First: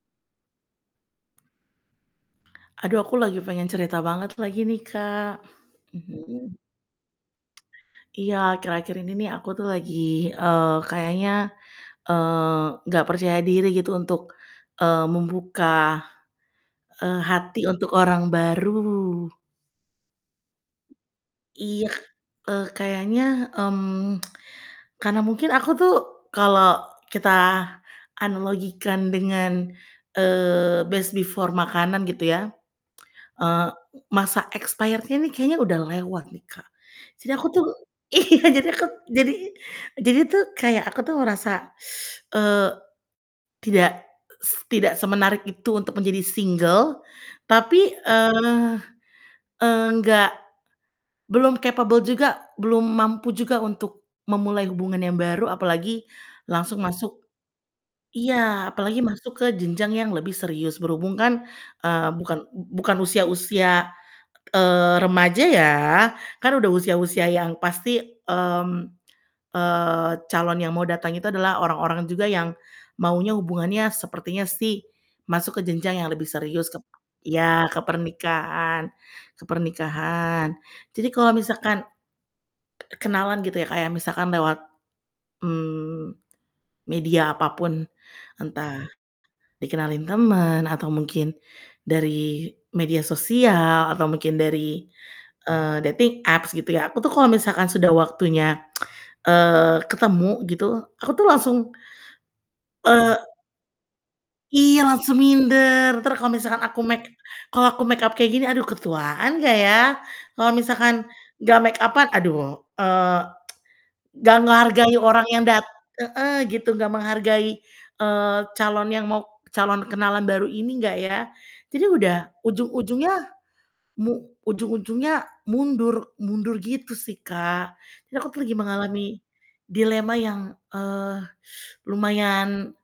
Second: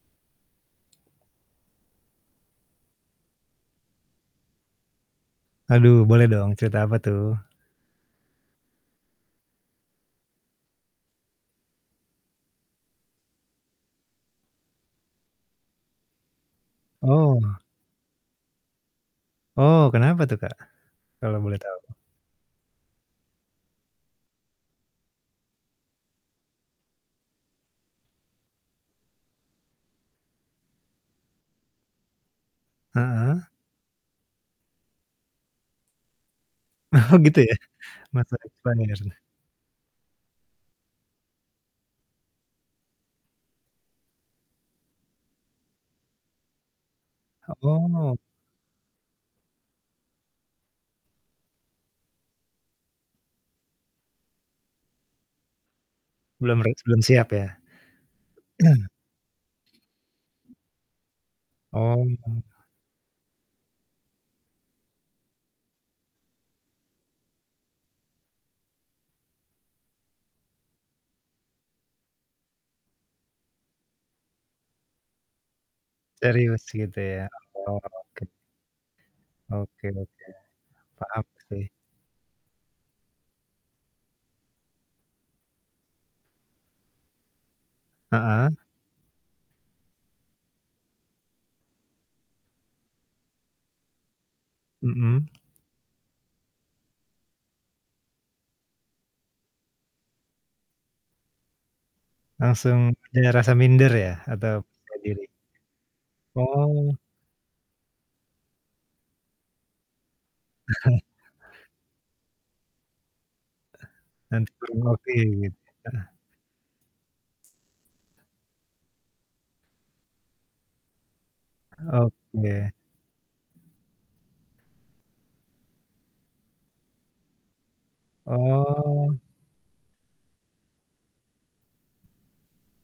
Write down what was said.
Aduh, aku lagi pengen cerita banget lagi nih, Kak. Aduh, boleh Mhm. dong cerita apa tuh? Iya, akhir-akhir ini nih aku tuh lagi, eee, kayaknya, eee, nggak percaya diri gitu untuk, eee, membuka, eee, Oh. hati, untuk orang baru. Oh, kenapa tuh Kak, kalau boleh Iya, tahu? eee, kayaknya, mmm. karena mungkin aku tuh kalau kita analogikan dengan, eee, best before makanan gitu ya, Heeh. eee, masa expired-nya ini kayaknya udah lewat nih, Kak. Oh, Jadi gitu aku ya. tuh iya Masa jadi aku expired. jadi jadi tuh kayak aku tuh ngerasa eee, tidak, s tidak semenarik itu untuk menjadi single, O tapi, oh. eee, enggak belum capable juga belum mampu juga untuk memulai hubungan yang baru, apalagi Belum ri langsung belum masuk siap ya? iya, apalagi masuk ke jenjang yang lebih serius. Berhubung kan, Oh. eee, bukan bu bukan usia usia, eee, remaja ya, kan udah usia-usia yang pasti, mmm, eee, calon yang mau datang itu adalah orang-orang juga yang maunya hubungannya sepertinya sih masuk ke jenjang yang lebih Serius serius kep gitu ya, iya, ke oh, oke. pernikahan ke Oke oke, pernikahan. Jadi paham kalau sih. misalkan k kenalan gitu ya, Kak, ya, kayak misalkan lewat, mmm, media apapun Heeh. entah dikenalin temen atau mungkin dari media sosial atau mungkin dari, Mhm. eee, dating apps gitu ya. Aku tuh kalau misalkan sudah waktunya eee, ketemu gitu, aku tuh langsung, Langsung eee ada rasa minder ya atau kurang Iya, percaya langsung diri. minder entar kalo misalkan aku Oh. make kalo aku makeup kayak gini aduh ketuan gak ya? Kalau misalkan gak makeup-an, aduh, eee, Eh. gak Nanti kurang menghargai oke orang yang gitu, dat heeh. heeh, gitu. Gak menghargai, eee, calon yang mau calon kenalan baru ini gak ya. Jadi udah Oke. ujung-ujungnya mu ujung-ujungnya mundur mundur gitu sih, Kak. Jadi aku tuh lagi mengalami Oh. dilema yang, eee, lumayan